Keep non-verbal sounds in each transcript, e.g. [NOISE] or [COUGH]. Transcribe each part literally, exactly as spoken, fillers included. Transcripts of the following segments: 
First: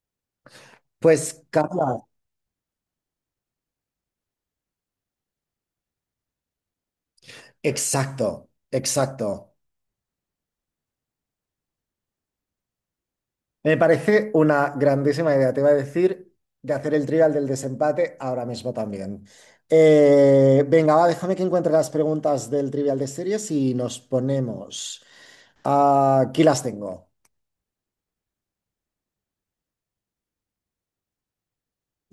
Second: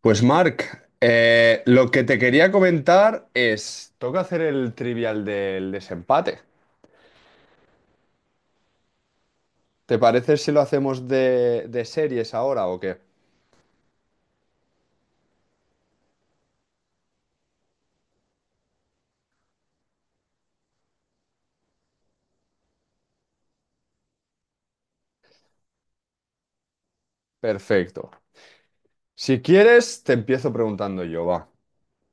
Pues Marc, Pues, eh, lo que Carla, te quería comentar es, toca hacer el trivial del desempate. exacto, exacto. ¿Te parece si lo hacemos de, de series ahora o qué? Me parece una grandísima idea. Te iba a decir de hacer el trivial del desempate ahora mismo también. Eh, venga, va, déjame que encuentre las preguntas del trivial de series y nos ponemos. Ah, aquí las tengo. Perfecto. Si quieres, te empiezo preguntando yo, va.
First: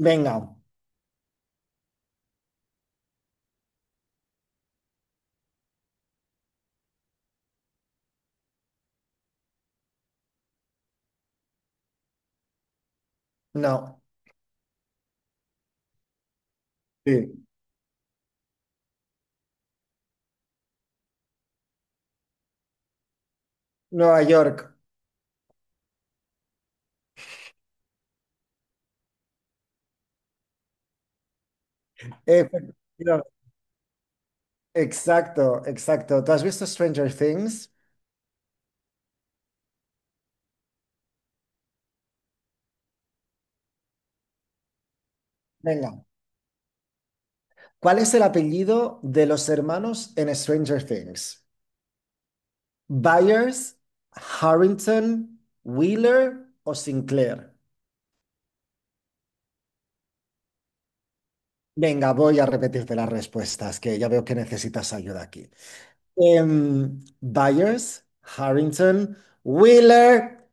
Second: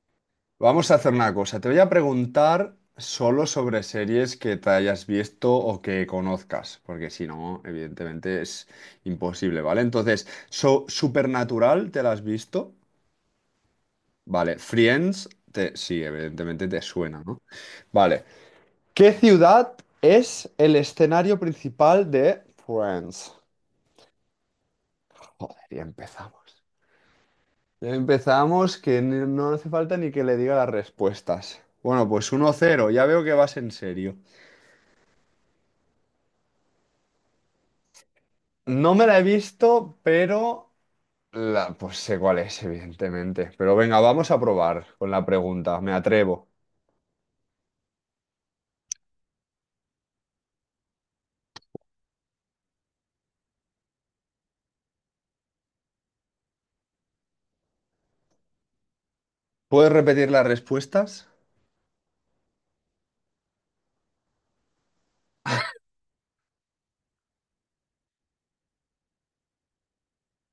Venga, Vamos a hacer una cosa. Te voy a preguntar solo sobre series que te hayas visto o que conozcas, porque si no, evidentemente es imposible, ¿vale? Entonces, so- Supernatural, ¿te la has visto? no. Vale, Friends, te- sí, evidentemente te suena, ¿no? Sí. Vale. ¿Qué ciudad es el escenario principal de Friends? Nueva York. Joder, ya empezamos. Ya empezamos que ni- no hace falta ni que le diga las respuestas. Bueno, pues uno Efectivamente. cero. Ya veo que vas en serio. Exacto, exacto. ¿Tú has visto Stranger Things? No me la he visto, pero la, pues sé cuál es, evidentemente. Pero venga, vamos a probar con la pregunta, me Venga. atrevo. ¿Cuál es el apellido de los hermanos en Stranger Things? Byers, Harrington, Wheeler o Sinclair. ¿Puedes repetir las respuestas? Venga, voy a repetirte las respuestas, que ya veo que necesitas ayuda aquí. Em, Byers, Harrington, Wheeler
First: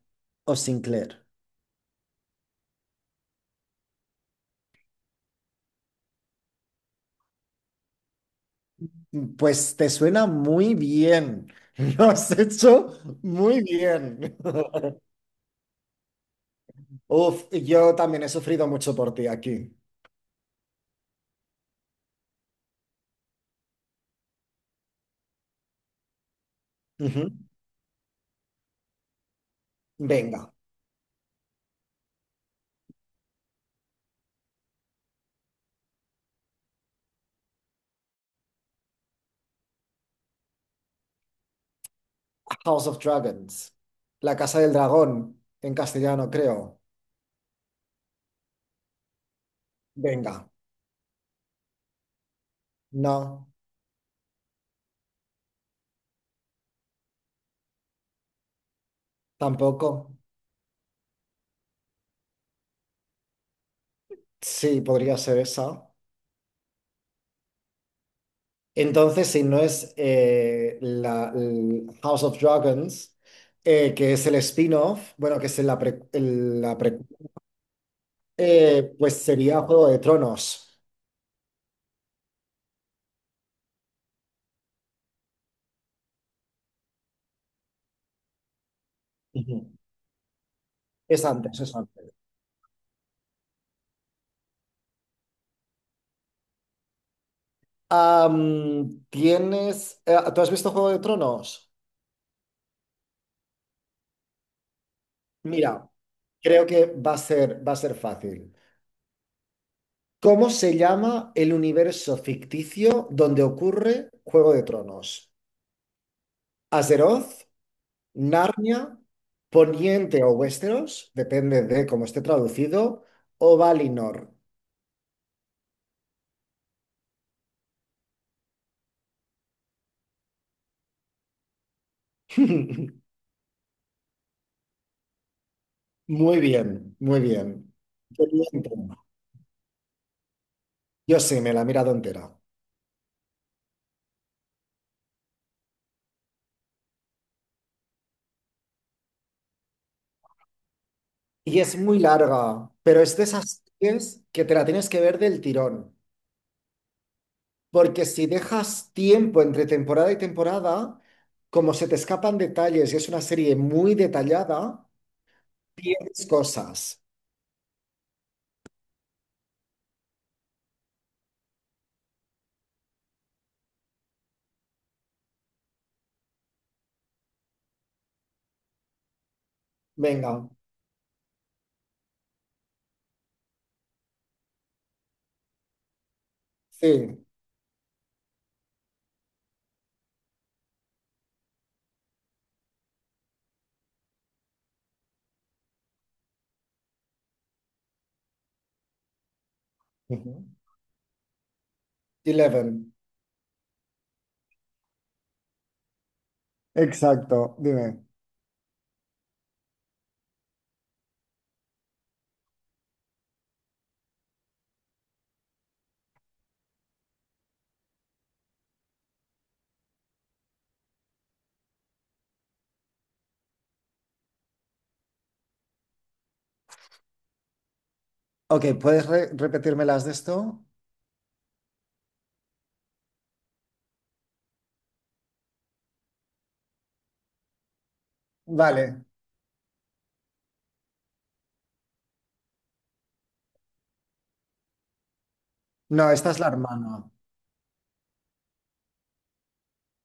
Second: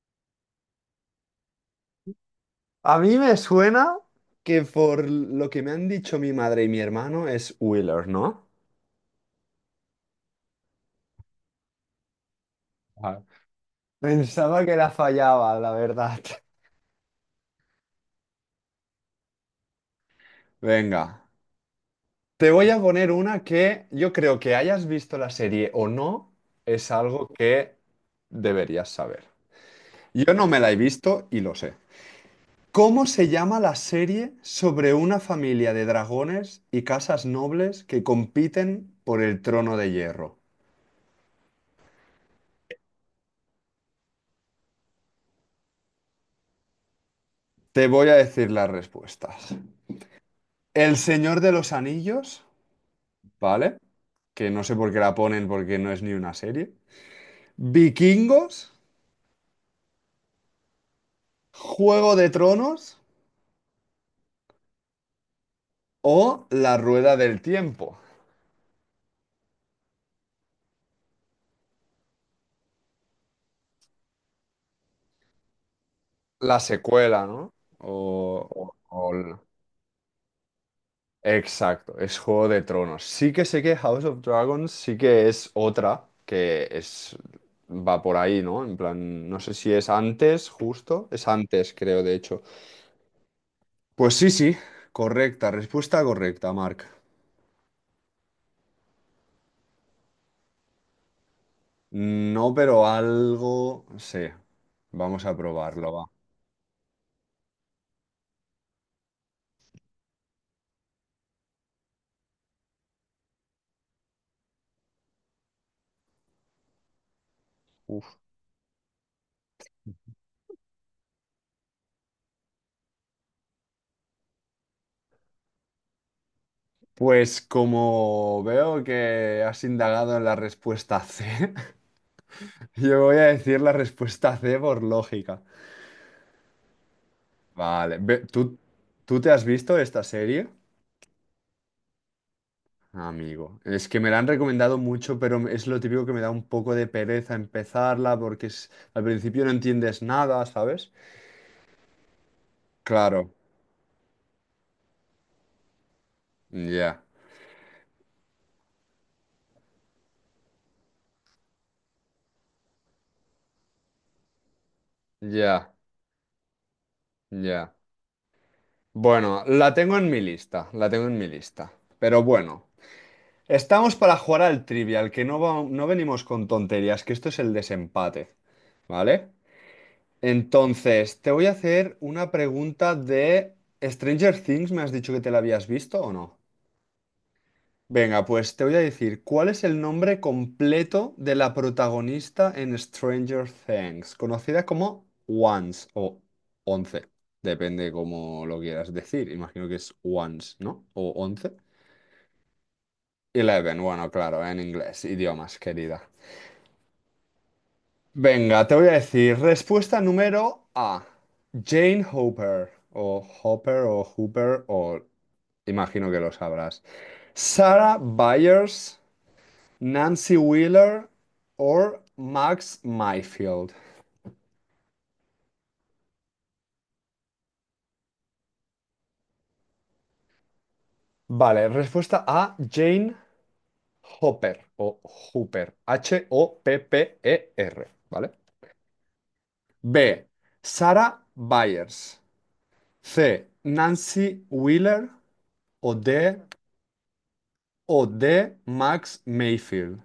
o Sinclair. A mí me suena que por lo que me han dicho mi madre y mi hermano es Wheeler, ¿no? Pues te suena muy bien. [LAUGHS] Lo has hecho Ajá. muy bien. Pensaba que la fallaba, la verdad. [LAUGHS] Uf, yo también he sufrido mucho por ti aquí. Venga, te voy a poner una que yo creo que hayas visto la serie o no, es algo Ujú. que deberías saber. Yo no Venga, me la he visto y lo sé. ¿Cómo se llama la serie sobre una familia de dragones y casas nobles que compiten por el trono de hierro? House of Dragons. La Casa del Dragón, en castellano, creo. Te voy a decir las respuestas. Venga, El Señor de los Anillos, no, ¿vale? Que no sé por qué la ponen porque no es ni una serie. Vikingos, tampoco. Juego de Tronos Sí, podría ser esa. o La Rueda del Tiempo. Entonces, si no es eh, la, el House of Dragons, eh, que es el spin-off, bueno, que es la pre- La el- la pre- secuela, ¿no? O, o- eh, o pues el- sería Juego de Tronos. Exacto, es Juego de Tronos. Sí que sé que House of Dragons sí que es otra que es va por ahí, ¿no? En plan, no sé Ujú. si es antes, justo. Es Es antes, antes, es creo, antes. de hecho. Pues sí, sí, correcta, respuesta correcta, Mark. Am, ¿tienes, eh, ¿tú has visto Juego de Tronos? No, pero algo no sé. Vamos a Mira, probarlo, va. creo que va a ser, va a ser fácil. ¿Cómo se llama el universo ficticio donde ocurre Juego de Tronos? ¿Azeroth? Uf. ¿Narnia? ¿Poniente o Westeros? Depende de cómo esté traducido. ¿O Valinor? Pues como veo que has indagado en la respuesta C, [LAUGHS] [LAUGHS] yo voy a decir la respuesta C por lógica. Muy bien, muy bien. Vale, ve- ¿tú, Poniente. tú te has visto esta serie? Yo sí, me la he mirado entera. Amigo, es que me la han recomendado mucho, pero es lo típico que me da un poco de pereza empezarla porque es, al principio no entiendes nada, ¿sabes? Y es muy larga, pero es de Claro, esas series que te la tienes que ver del tirón. ya, Porque si dejas tiempo entre temporada y temporada, como se te escapan detalles y es una serie muy detallada, ya, pierdes cosas. ya. Bueno, la tengo en mi lista, la tengo en mi lista. Pero bueno, estamos para jugar al trivial, que no, va- no venimos con tonterías, que esto es el desempate, ¿vale? Venga, Entonces, te voy a hacer una pregunta de Stranger Things, ¿me has dicho que te la habías visto o no? sí. Venga, pues te voy a decir, ¿cuál es el nombre completo de la protagonista en Stranger Things? Conocida como Once o Once, depende cómo lo quieras decir. Imagino que es Ujú. Once, ¿no? O Once. Eleven. Eleven, bueno, claro, en inglés, idiomas, querida. Exacto, dime. Venga, te voy a decir, respuesta número A, Jane Hopper, o Hopper, o Hooper, o imagino que lo sabrás. Sarah Byers. Nancy Wheeler o Max Mayfield. Ok, ¿puedes re- repetirme las de esto? Vale, respuesta A, Jane Hopper o Hooper, H O P P E R, ¿vale? Vale, B, Sarah Byers. C, Nancy Wheeler o no, esta D, es la hermana. o D, Max Mayfield.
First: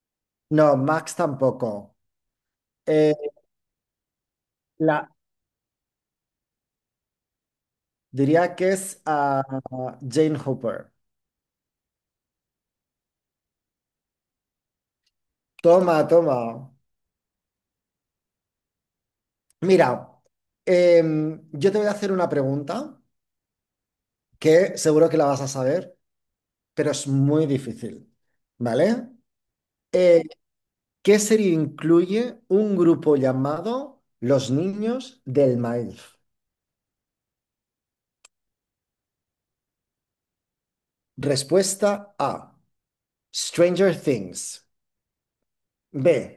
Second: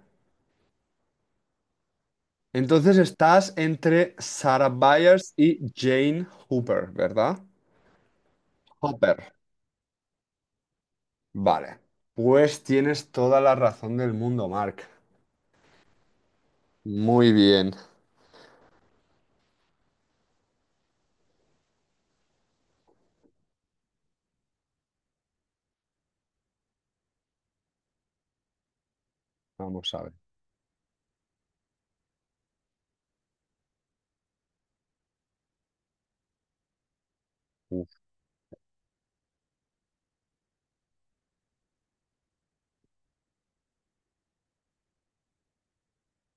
No, Max tampoco. Entonces Eh, estás entre Sarah la... Byers y Jane Hooper, ¿verdad? diría que es Hopper. a Jane Hooper. Vale. Pues tienes toda la razón del mundo, Mark. Toma, toma. Muy bien. Mira, em, yo te voy a hacer una pregunta, que seguro que la vas a saber, pero es muy difícil, ¿vale? Vamos a ver. Eh, ¿qué serie incluye un grupo llamado Los Niños del Maíz? Uf. Respuesta A, Stranger Things. B,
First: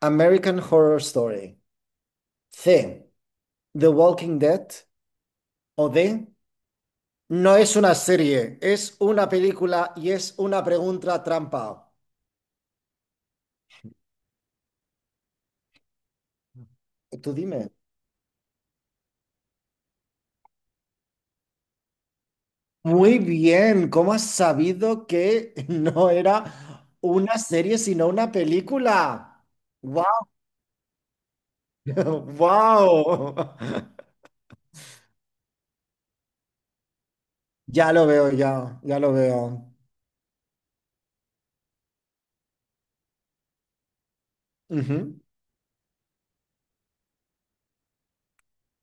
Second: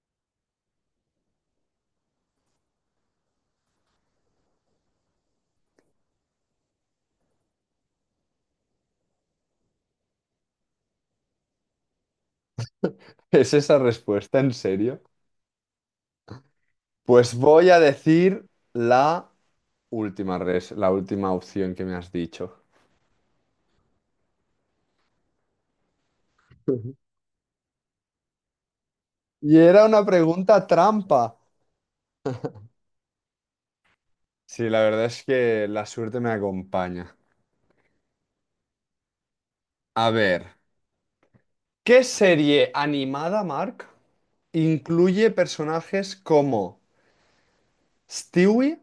American Horror Story. C, The Walking Dead. O D, no es una serie, es una película y es una pregunta trampa. [LAUGHS] ¿Es esa respuesta en serio? Tú Pues voy dime. a decir la última res, la última opción que me has dicho. Muy bien, ¿cómo has sabido que [LAUGHS] no era Ujú. una serie sino una película? Y era una ¡Wow! pregunta trampa. [LAUGHS] ¡Wow! Sí, la verdad es que la suerte me acompaña. Ya lo veo, ya, ya lo veo. A ver, ¿qué serie animada, Mark, Ujú. incluye personajes como Stewie,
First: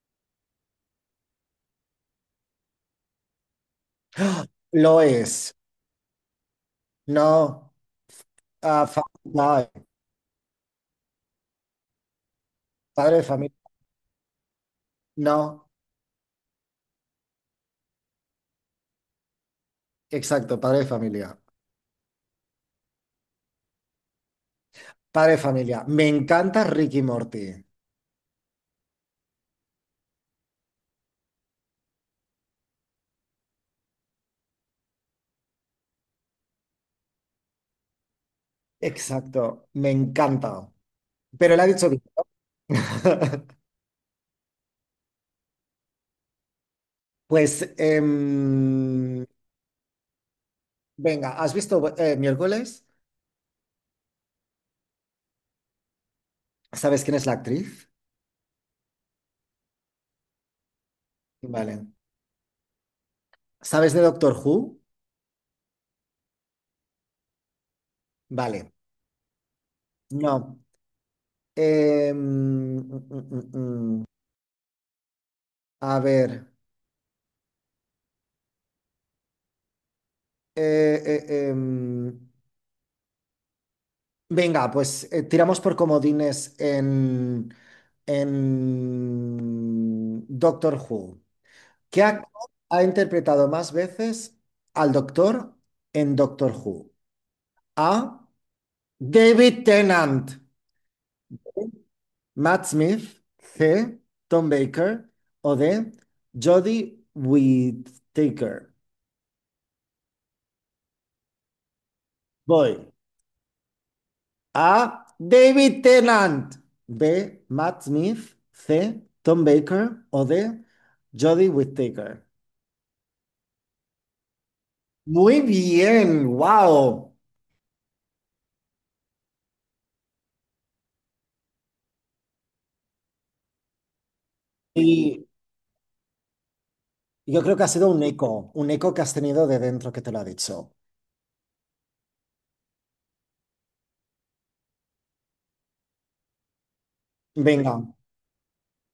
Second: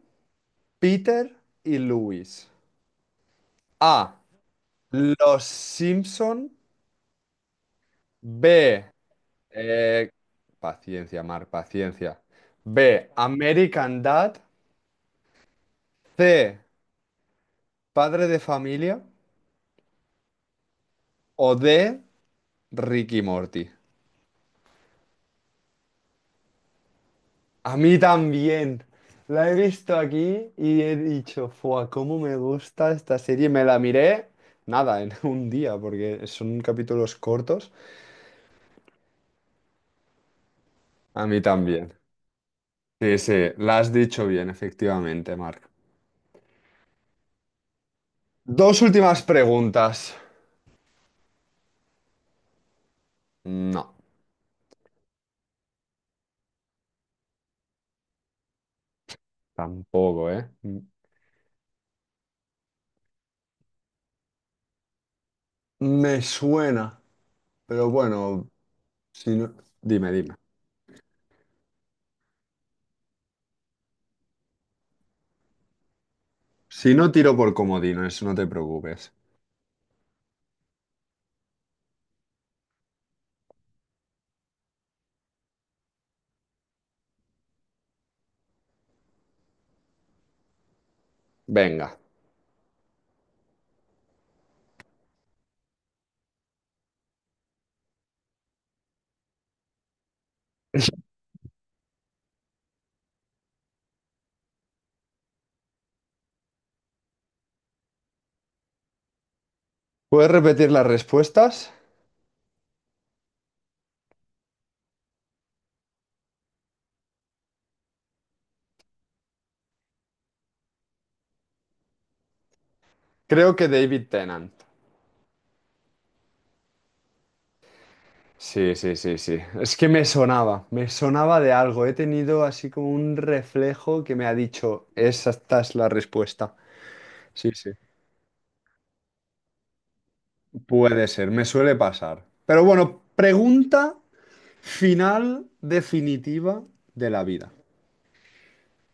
Peter y Louis? A. Lo Los es. Simpson. No, B. ah, fa- no, Eh, paciencia, Mar, paciencia. B, padre de familia. American Dad. No, C, Padre de Familia. exacto, padre de familia. O D, Ricky Morty. Padre de familia. Me encanta Ricky y Morty. A mí también. La he visto aquí y he dicho, ¡fua! ¿Cómo me gusta esta serie? Me la miré, nada, en [LAUGHS] un día, porque son capítulos cortos. Exacto, me encanta. A mí Pero la ha dicho también. bien. Sí, sí, [LAUGHS] la has dicho bien, efectivamente, Marc. Pues, eh, Dos últimas preguntas. venga, ¿has visto eh, miércoles? No, ¿Sabes quién es la actriz? tampoco, ¿eh? Vale. ¿Sabes de Doctor Who? Me suena. Pero bueno, Vale. si no... Dime, dime. No. Eh, mm, mm, mm, mm. A ver. Si no tiro por comodines, no te preocupes. Eh, eh, em, venga, pues eh, tiramos por comodines en, en Doctor Who. Venga. ¿Qué actor ha interpretado más veces al Doctor en Doctor Who? A. David Tennant. Matt Smith, C. Tom Baker o D. Jodie Whittaker. ¿Puedes repetir las respuestas? Voy. A. David Tennant. B. Matt Smith. C. Tom Baker o D. Jodie Whittaker. Creo que David Tennant. Muy bien, wow. Sí, sí, sí, sí. Es que me sonaba, me sonaba de algo. He tenido así como un reflejo que me ha dicho, Y esa esta es la respuesta. yo Sí, creo que ha sí. sido un eco, un eco que has tenido de dentro que te lo ha dicho. Puede ser, me suele pasar. Pero bueno, pregunta final definitiva de la vida. Venga.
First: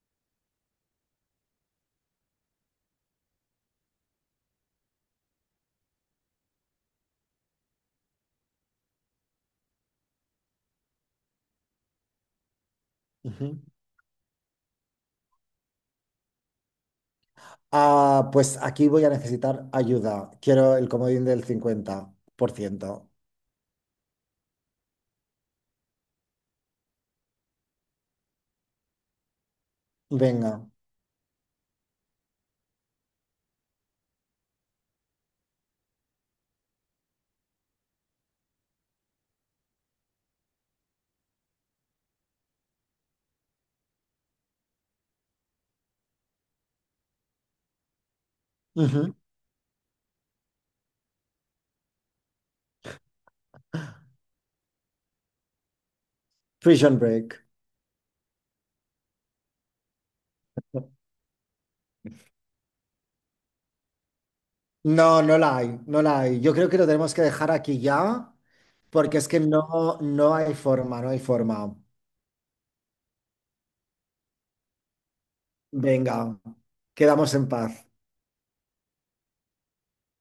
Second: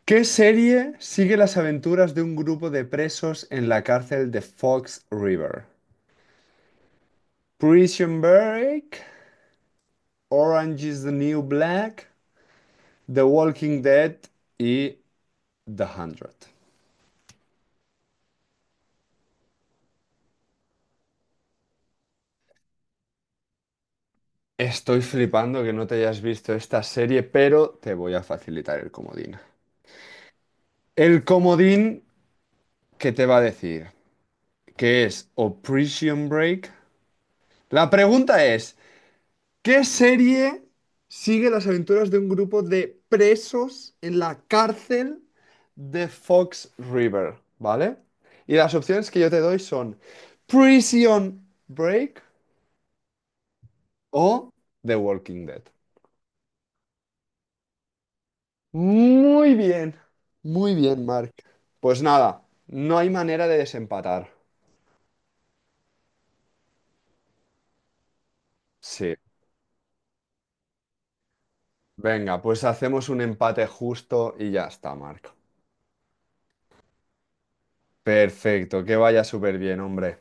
¿Qué serie sigue las aventuras de un grupo de presos en la cárcel de Fox River? Prison Break, Orange is the New Black, The Ujú. Walking Dead y The Hundred. Ah, pues aquí voy a necesitar ayuda. Quiero el comodín del cincuenta por ciento. Estoy flipando que no te hayas visto esta serie, pero te voy a facilitar el comodín. Venga. El comodín que te va a decir que es o Prison Break. La pregunta es, ¿Qué serie sigue las aventuras de un grupo de presos en la cárcel de Fox River? ¿Vale? Y las opciones Ujú. que yo te doy son Prison Break o The Walking Dead. Prison Break. Muy bien, muy bien, Mark. Pues nada, no hay manera de desempatar. No, no la hay, no la hay. Yo creo que lo tenemos que dejar aquí ya, Sí. porque es que no, no hay forma, no hay forma. Venga, pues hacemos un empate justo y ya está, Mark. Venga, quedamos en paz. Perfecto, que vaya súper bien, hombre.